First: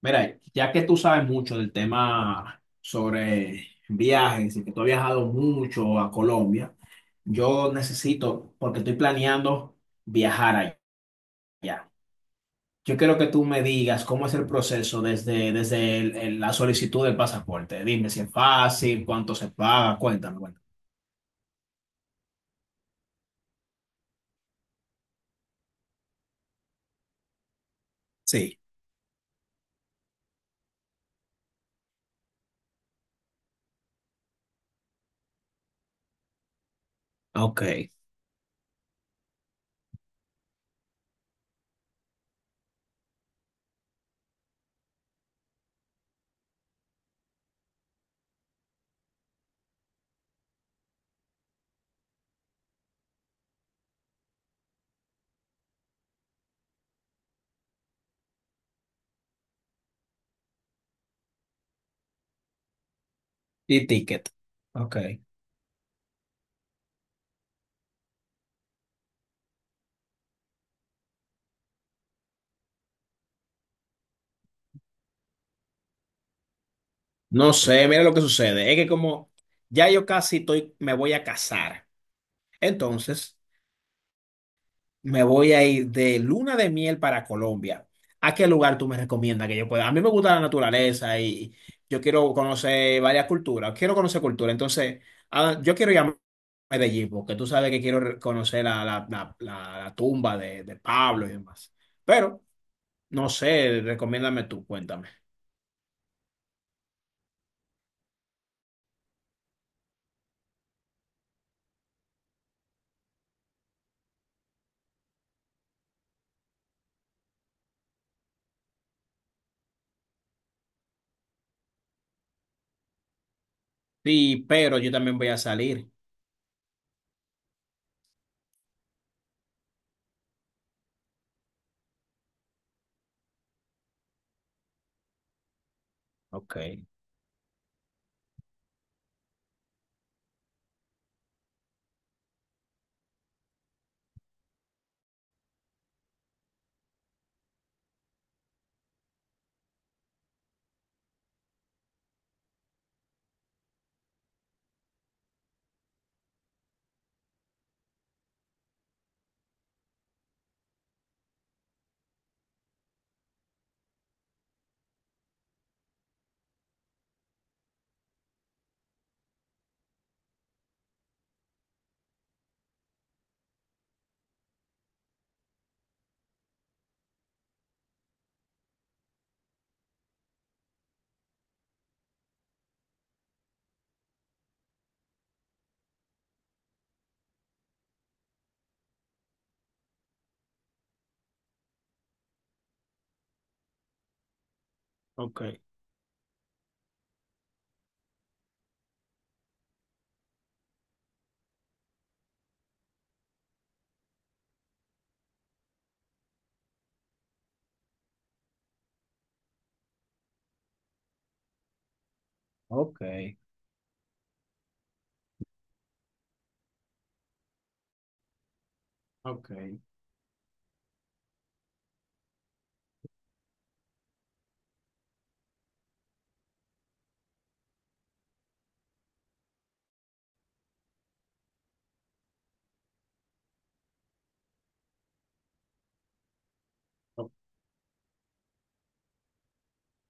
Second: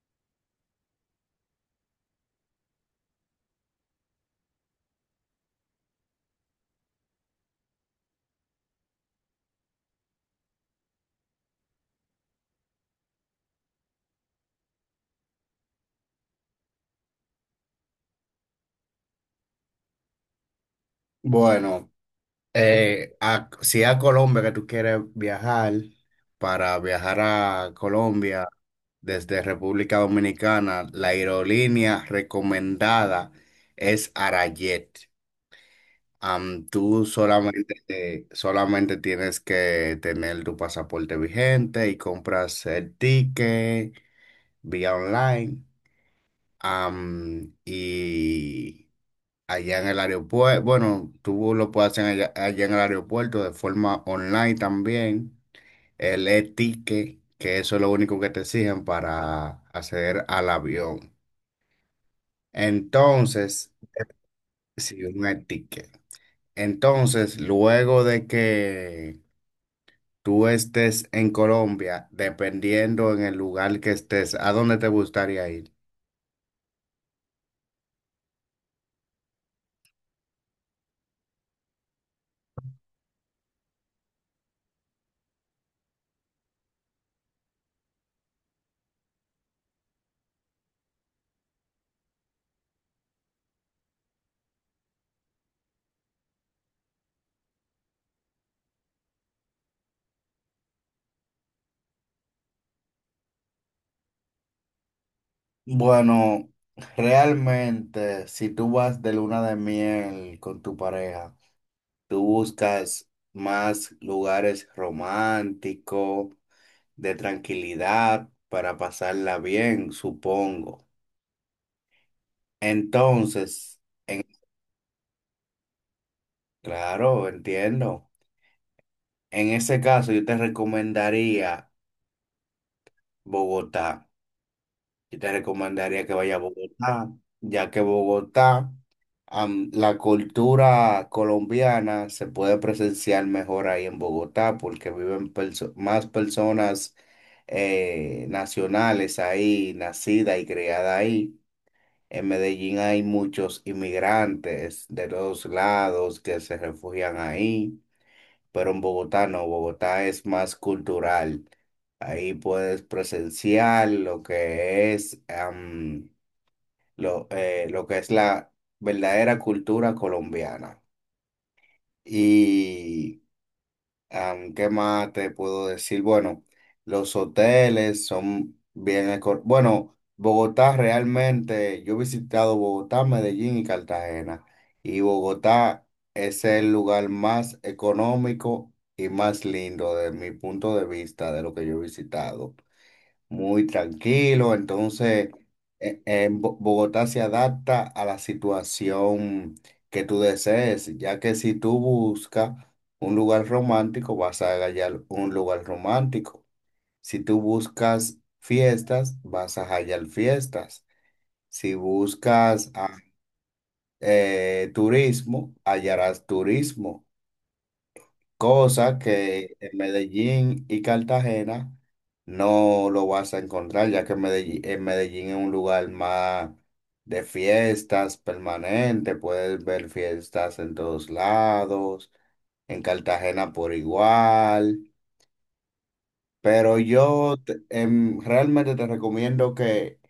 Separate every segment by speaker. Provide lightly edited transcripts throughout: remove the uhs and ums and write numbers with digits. Speaker 1: Mira, ya que tú sabes mucho del tema sobre viajes y que tú has viajado mucho a Colombia, yo necesito, porque estoy planeando viajar allá. Yo quiero que tú me digas cómo es el proceso desde la solicitud del pasaporte. Dime si es fácil, cuánto se paga, cuéntame, bueno.
Speaker 2: Bueno, si a Colombia que tú quieres viajar, para viajar a Colombia
Speaker 1: Sí,
Speaker 2: desde República Dominicana, la aerolínea recomendada es Arayet. Tú
Speaker 1: ok.
Speaker 2: solamente, solamente tienes que tener tu pasaporte vigente y compras el ticket vía online. Y allá en el aeropuerto. Bueno, tú lo puedes hacer allá en el aeropuerto de forma online también. El e-ticket, que eso es lo único que te exigen para acceder al avión. Entonces,
Speaker 1: Y ticket. Ok.
Speaker 2: sí, un e-ticket. Entonces, luego de que tú estés en Colombia, dependiendo en el lugar que estés, ¿a dónde te gustaría ir?
Speaker 1: No sé, mira lo que sucede. Es que como ya yo casi estoy, me voy a casar. Entonces... Me voy a ir de luna de miel para Colombia. ¿A qué lugar tú me recomiendas que yo pueda? A mí me gusta la naturaleza y yo quiero conocer varias culturas. Quiero conocer cultura. Entonces, ah, yo quiero ir a Medellín porque tú sabes que quiero conocer la tumba de Pablo y demás. Pero, no sé, recomiéndame tú, cuéntame.
Speaker 2: Bueno, realmente, si tú vas de luna de miel con tu pareja, tú buscas más lugares románticos, de tranquilidad, para pasarla bien, supongo. Entonces,
Speaker 1: Sí, pero yo también voy a salir.
Speaker 2: claro, entiendo. En ese caso, yo te recomendaría Bogotá. Yo te recomendaría que vaya a
Speaker 1: Ok,
Speaker 2: Bogotá, ya que Bogotá, la cultura colombiana se puede presenciar mejor ahí en Bogotá porque más personas nacionales ahí, nacidas y criadas ahí. En Medellín hay muchos inmigrantes de todos lados que se refugian ahí, pero en Bogotá no, Bogotá es más cultural. Ahí puedes presenciar lo que es, lo que es la verdadera cultura colombiana. Y ¿Qué más te puedo decir? Bueno, los hoteles son bien... Bueno, Bogotá realmente, yo he visitado Bogotá, Medellín y Cartagena. Y Bogotá es el lugar más económico y más lindo de mi punto de vista de lo que yo he visitado, muy tranquilo. Entonces,
Speaker 1: ok,
Speaker 2: Bogotá se adapta a la situación que tú desees, ya que si tú buscas un lugar romántico, vas a hallar un lugar romántico. Si tú buscas fiestas, vas a hallar fiestas. Si buscas
Speaker 1: ok,
Speaker 2: turismo, hallarás turismo, cosa
Speaker 1: ok.
Speaker 2: que en Medellín y Cartagena no lo vas a encontrar, ya que en Medellín es un lugar más de fiestas permanente, puedes ver fiestas en todos lados, en Cartagena por igual, pero realmente te recomiendo que,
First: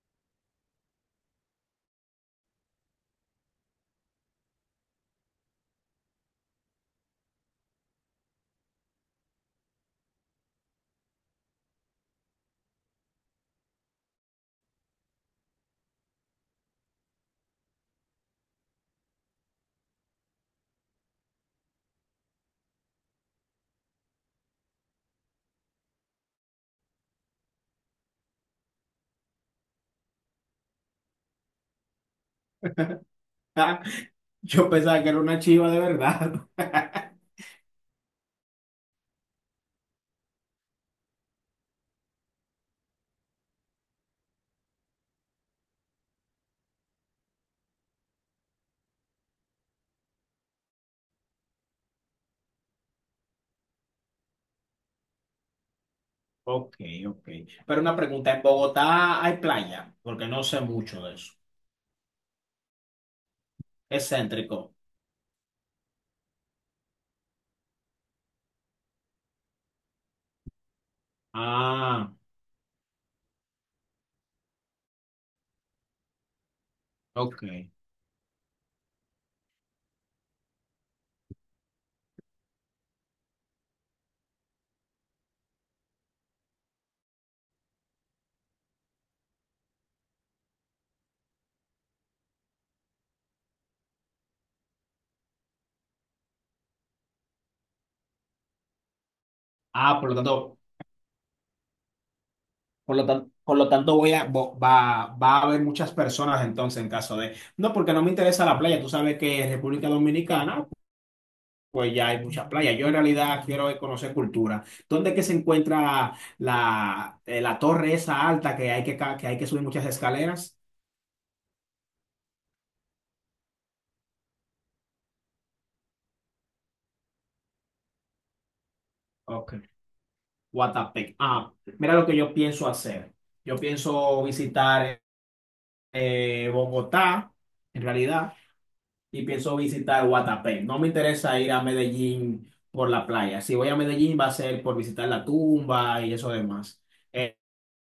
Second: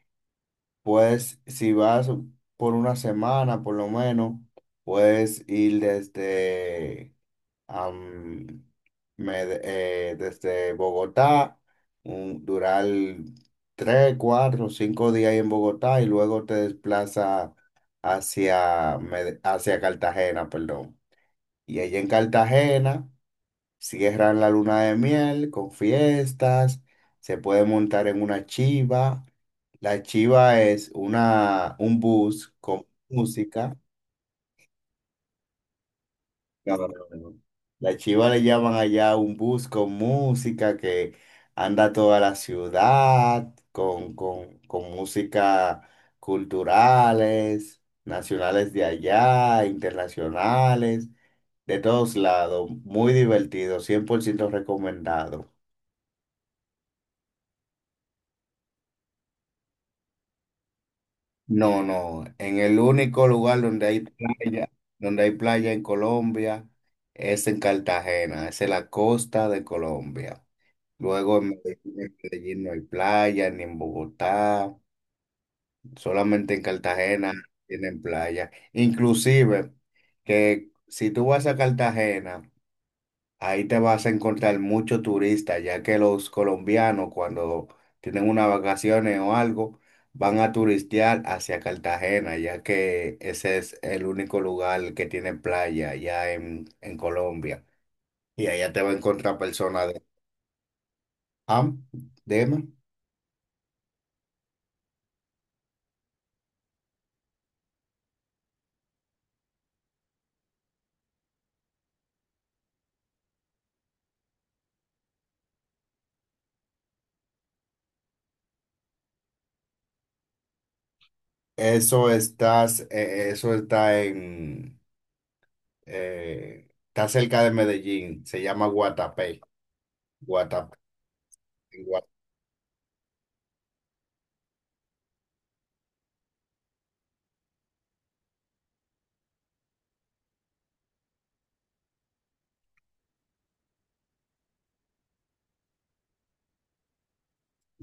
Speaker 2: pues si vas por una semana por lo menos, puedes ir desde am, me de- desde Bogotá, durar tres, cuatro, cinco días ahí en Bogotá y luego te desplaza hacia, hacia Cartagena, perdón. Y allá en Cartagena cierran la luna de miel con fiestas, se puede montar en una chiva. La chiva es un bus con música.
Speaker 1: Yo pensaba que era una chiva de verdad.
Speaker 2: No, no, no, no. La chiva le llaman allá un bus con música que anda toda la ciudad, con música culturales, nacionales de allá, internacionales, de todos lados. Muy divertido, 100% recomendado.
Speaker 1: Ok, ok. Pero una pregunta, ¿en Bogotá hay playa? Porque no sé mucho de eso.
Speaker 2: No, no, en el único lugar
Speaker 1: Es céntrico.
Speaker 2: donde hay playa en Colombia es en Cartagena, es en la costa de Colombia. Luego
Speaker 1: Ah,
Speaker 2: en Medellín no hay playa, ni en Bogotá, solamente en Cartagena
Speaker 1: ok.
Speaker 2: tienen playa. Inclusive que si tú vas a Cartagena, ahí te vas a encontrar muchos turistas, ya que los colombianos cuando tienen unas vacaciones o algo, van a turistear hacia Cartagena, ya que ese es el único lugar que tiene playa ya en Colombia. Y allá te va a encontrar personas
Speaker 1: Ah,
Speaker 2: de... Ah, dime.
Speaker 1: por lo tanto voy a, va a haber muchas personas entonces en caso de... No, porque no me interesa la playa. Tú sabes que en República Dominicana, pues ya hay muchas playas. Yo en realidad quiero conocer cultura. ¿Dónde es que se encuentra la torre esa alta que hay que hay que subir muchas escaleras?
Speaker 2: Eso está está cerca de Medellín, se llama Guatapé.
Speaker 1: Ok.
Speaker 2: Guatapé.
Speaker 1: Guatapé. Ah,
Speaker 2: en
Speaker 1: mira
Speaker 2: Gua-
Speaker 1: lo que yo pienso hacer. Yo pienso visitar Bogotá, en realidad, y pienso visitar Guatapé. No me interesa ir a Medellín por la playa. Si voy a Medellín va a ser por visitar la tumba y eso demás. Eh,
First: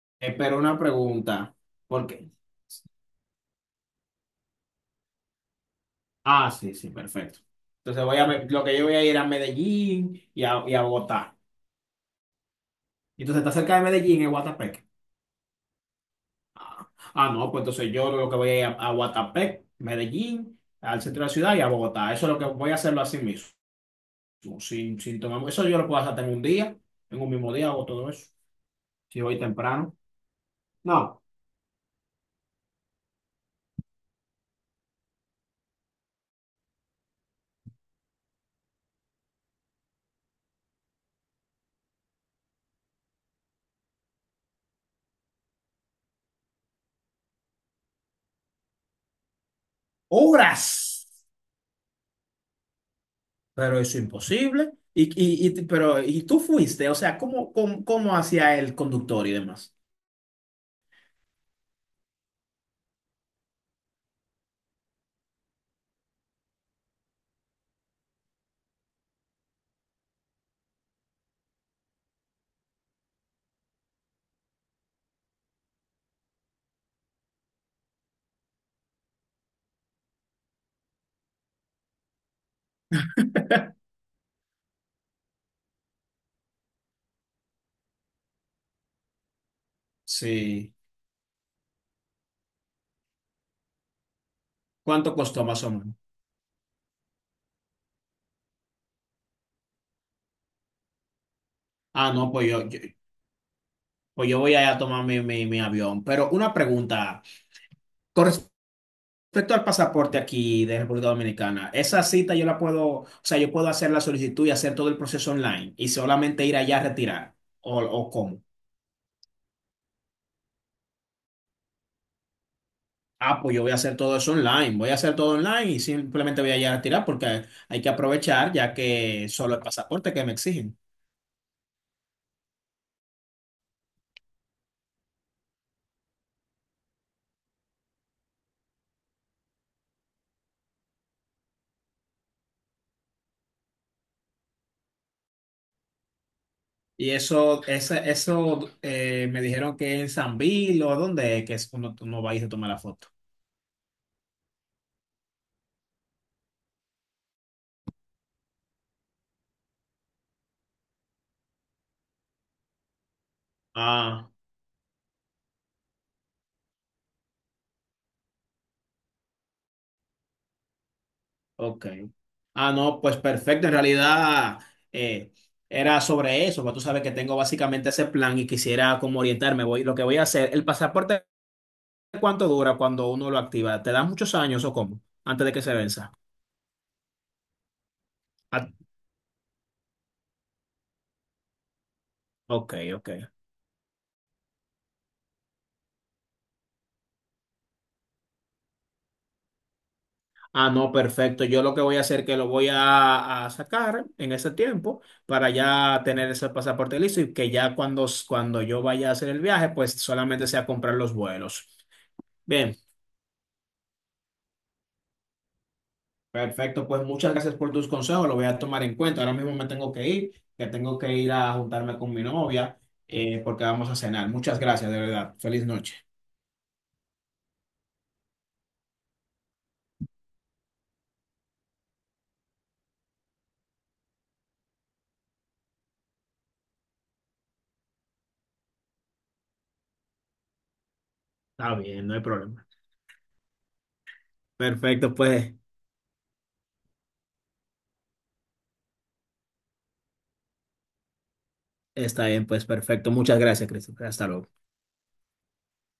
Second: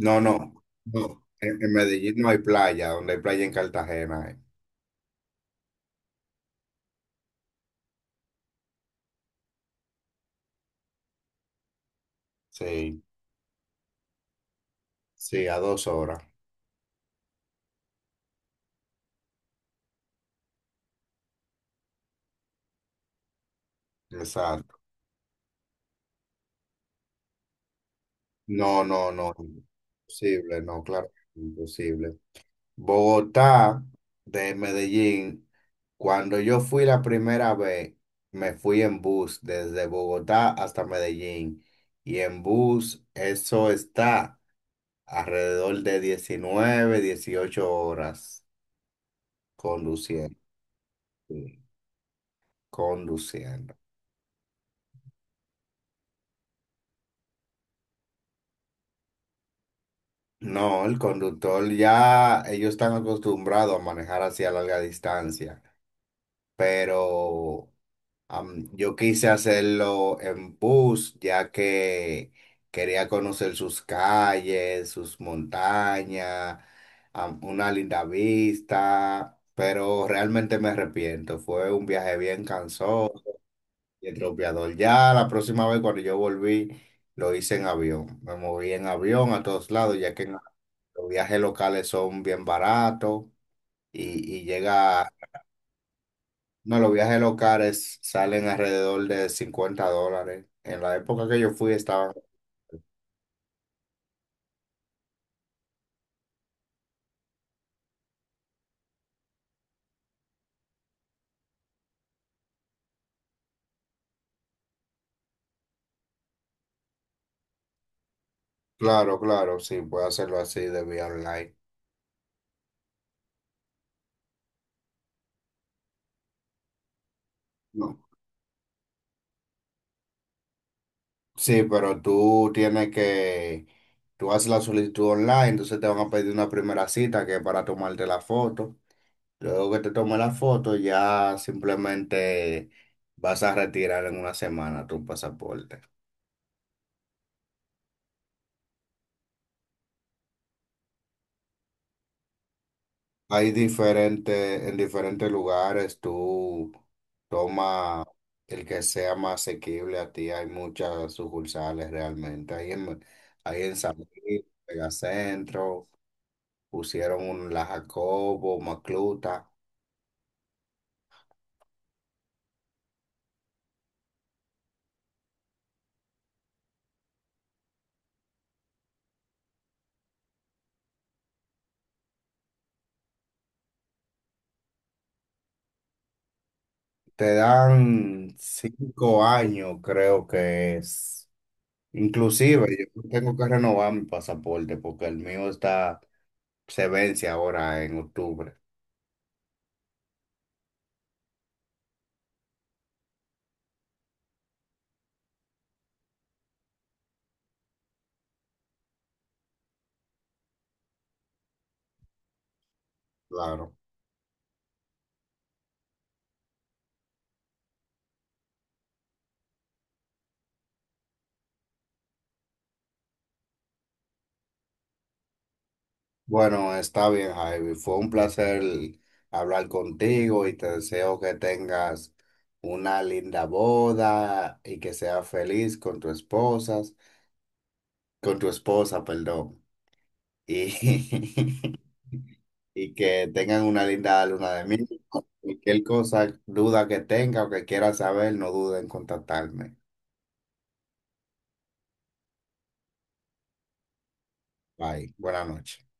Speaker 2: No, no,
Speaker 1: pero una
Speaker 2: no.
Speaker 1: pregunta,
Speaker 2: En
Speaker 1: ¿por
Speaker 2: Medellín no
Speaker 1: qué?
Speaker 2: hay playa, donde hay playa en Cartagena. Eh.
Speaker 1: Ah, sí, sí, perfecto. Entonces voy a, lo que yo voy a ir a Medellín y y a Bogotá.
Speaker 2: Sí,
Speaker 1: Entonces está cerca de Medellín es Guatapé.
Speaker 2: sí, a dos horas.
Speaker 1: Ah, no, pues entonces yo lo que voy a ir a Guatapé, Medellín, al centro de la ciudad y a Bogotá. Eso es lo que voy a hacerlo así mismo.
Speaker 2: Exacto.
Speaker 1: Sin tomar, eso yo lo puedo hacer en un día, en un mismo día hago todo eso.
Speaker 2: No, no,
Speaker 1: Si
Speaker 2: no.
Speaker 1: voy temprano.
Speaker 2: Imposible, no, claro,
Speaker 1: No,
Speaker 2: imposible. Bogotá de Medellín. Cuando yo fui la primera vez, me fui en bus desde Bogotá hasta Medellín. Y en bus, eso está alrededor de 19, 18 horas conduciendo.
Speaker 1: horas.
Speaker 2: Sí, conduciendo.
Speaker 1: Pero eso es imposible. Pero, ¿y tú fuiste? O sea, ¿cómo hacía el conductor y demás?
Speaker 2: No, el conductor ya, ellos están acostumbrados a manejar hacia larga distancia, pero yo quise hacerlo en bus, ya que quería conocer sus calles, sus montañas, una linda vista, pero realmente me arrepiento. Fue un viaje bien cansón y atropellador. Ya la próxima vez cuando yo volví, lo hice en avión. Me moví en avión a todos lados, ya que
Speaker 1: Sí.
Speaker 2: los viajes locales son bien baratos y llega...
Speaker 1: ¿Cuánto costó más o menos?
Speaker 2: No, los viajes locales salen alrededor de $50. En la época que yo fui estaban...
Speaker 1: Ah, no, pues yo voy a tomar mi avión. Pero una pregunta. Respecto al pasaporte aquí de República Dominicana, esa cita yo la puedo, o sea, yo puedo hacer la solicitud y hacer todo el proceso online y solamente ir allá a retirar. O cómo?
Speaker 2: Claro, claro, sí, puedo hacerlo así de vía online.
Speaker 1: Ah, pues yo voy a hacer todo eso online, voy a hacer todo online y simplemente voy allá a retirar porque hay que
Speaker 2: No.
Speaker 1: aprovechar ya que solo el pasaporte que me exigen.
Speaker 2: Sí, pero tú tienes que... Tú haces la solicitud online, entonces te van a pedir una primera cita que es para tomarte la foto. Luego que te tome la foto, ya simplemente vas a retirar en una semana tu pasaporte.
Speaker 1: Y eso, eso me dijeron que en San Bill o dónde es que es cuando tú no vais a tomar la foto.
Speaker 2: Hay diferentes, en diferentes lugares tú toma el que sea más asequible a ti. Hay muchas sucursales realmente. Ahí en San
Speaker 1: Ah,
Speaker 2: Luis, Megacentro, pusieron un La Jacobo, Macluta.
Speaker 1: ok. Ah, no, pues perfecto. En realidad eh, era sobre eso, pero tú sabes que tengo básicamente ese plan y quisiera como orientarme. Voy, lo que voy a hacer, ¿el pasaporte cuánto dura cuando uno lo activa? ¿Te da muchos años o cómo? Antes de que se venza.
Speaker 2: Te dan
Speaker 1: Ah,
Speaker 2: 5 años, creo que es.
Speaker 1: ok,
Speaker 2: Inclusive yo
Speaker 1: ok.
Speaker 2: tengo que renovar mi pasaporte porque el mío está, se vence ahora en octubre.
Speaker 1: Ah, no, perfecto. Yo lo que voy a hacer es que lo voy a sacar en ese tiempo para ya tener ese pasaporte listo y que ya cuando yo vaya a hacer el viaje, pues solamente sea comprar los vuelos. Bien,
Speaker 2: Claro.
Speaker 1: perfecto. Pues muchas gracias por tus consejos. Lo voy a tomar en cuenta. Ahora mismo me tengo que ir, que tengo que ir a juntarme con mi novia porque vamos a cenar. Muchas gracias, de verdad. Feliz noche.
Speaker 2: Bueno, está bien, Javi. Fue un placer hablar contigo y te deseo que tengas una linda boda y que seas feliz con tu esposa, perdón. Y,
Speaker 1: Está bien, no hay problema.
Speaker 2: y que tengan una linda luna de miel.
Speaker 1: Perfecto, pues
Speaker 2: Cualquier cosa, duda que tenga o que quiera saber, no dude en contactarme.
Speaker 1: está bien, pues perfecto. Muchas gracias, Christopher. Hasta luego.
Speaker 2: Bye. Buenas noches.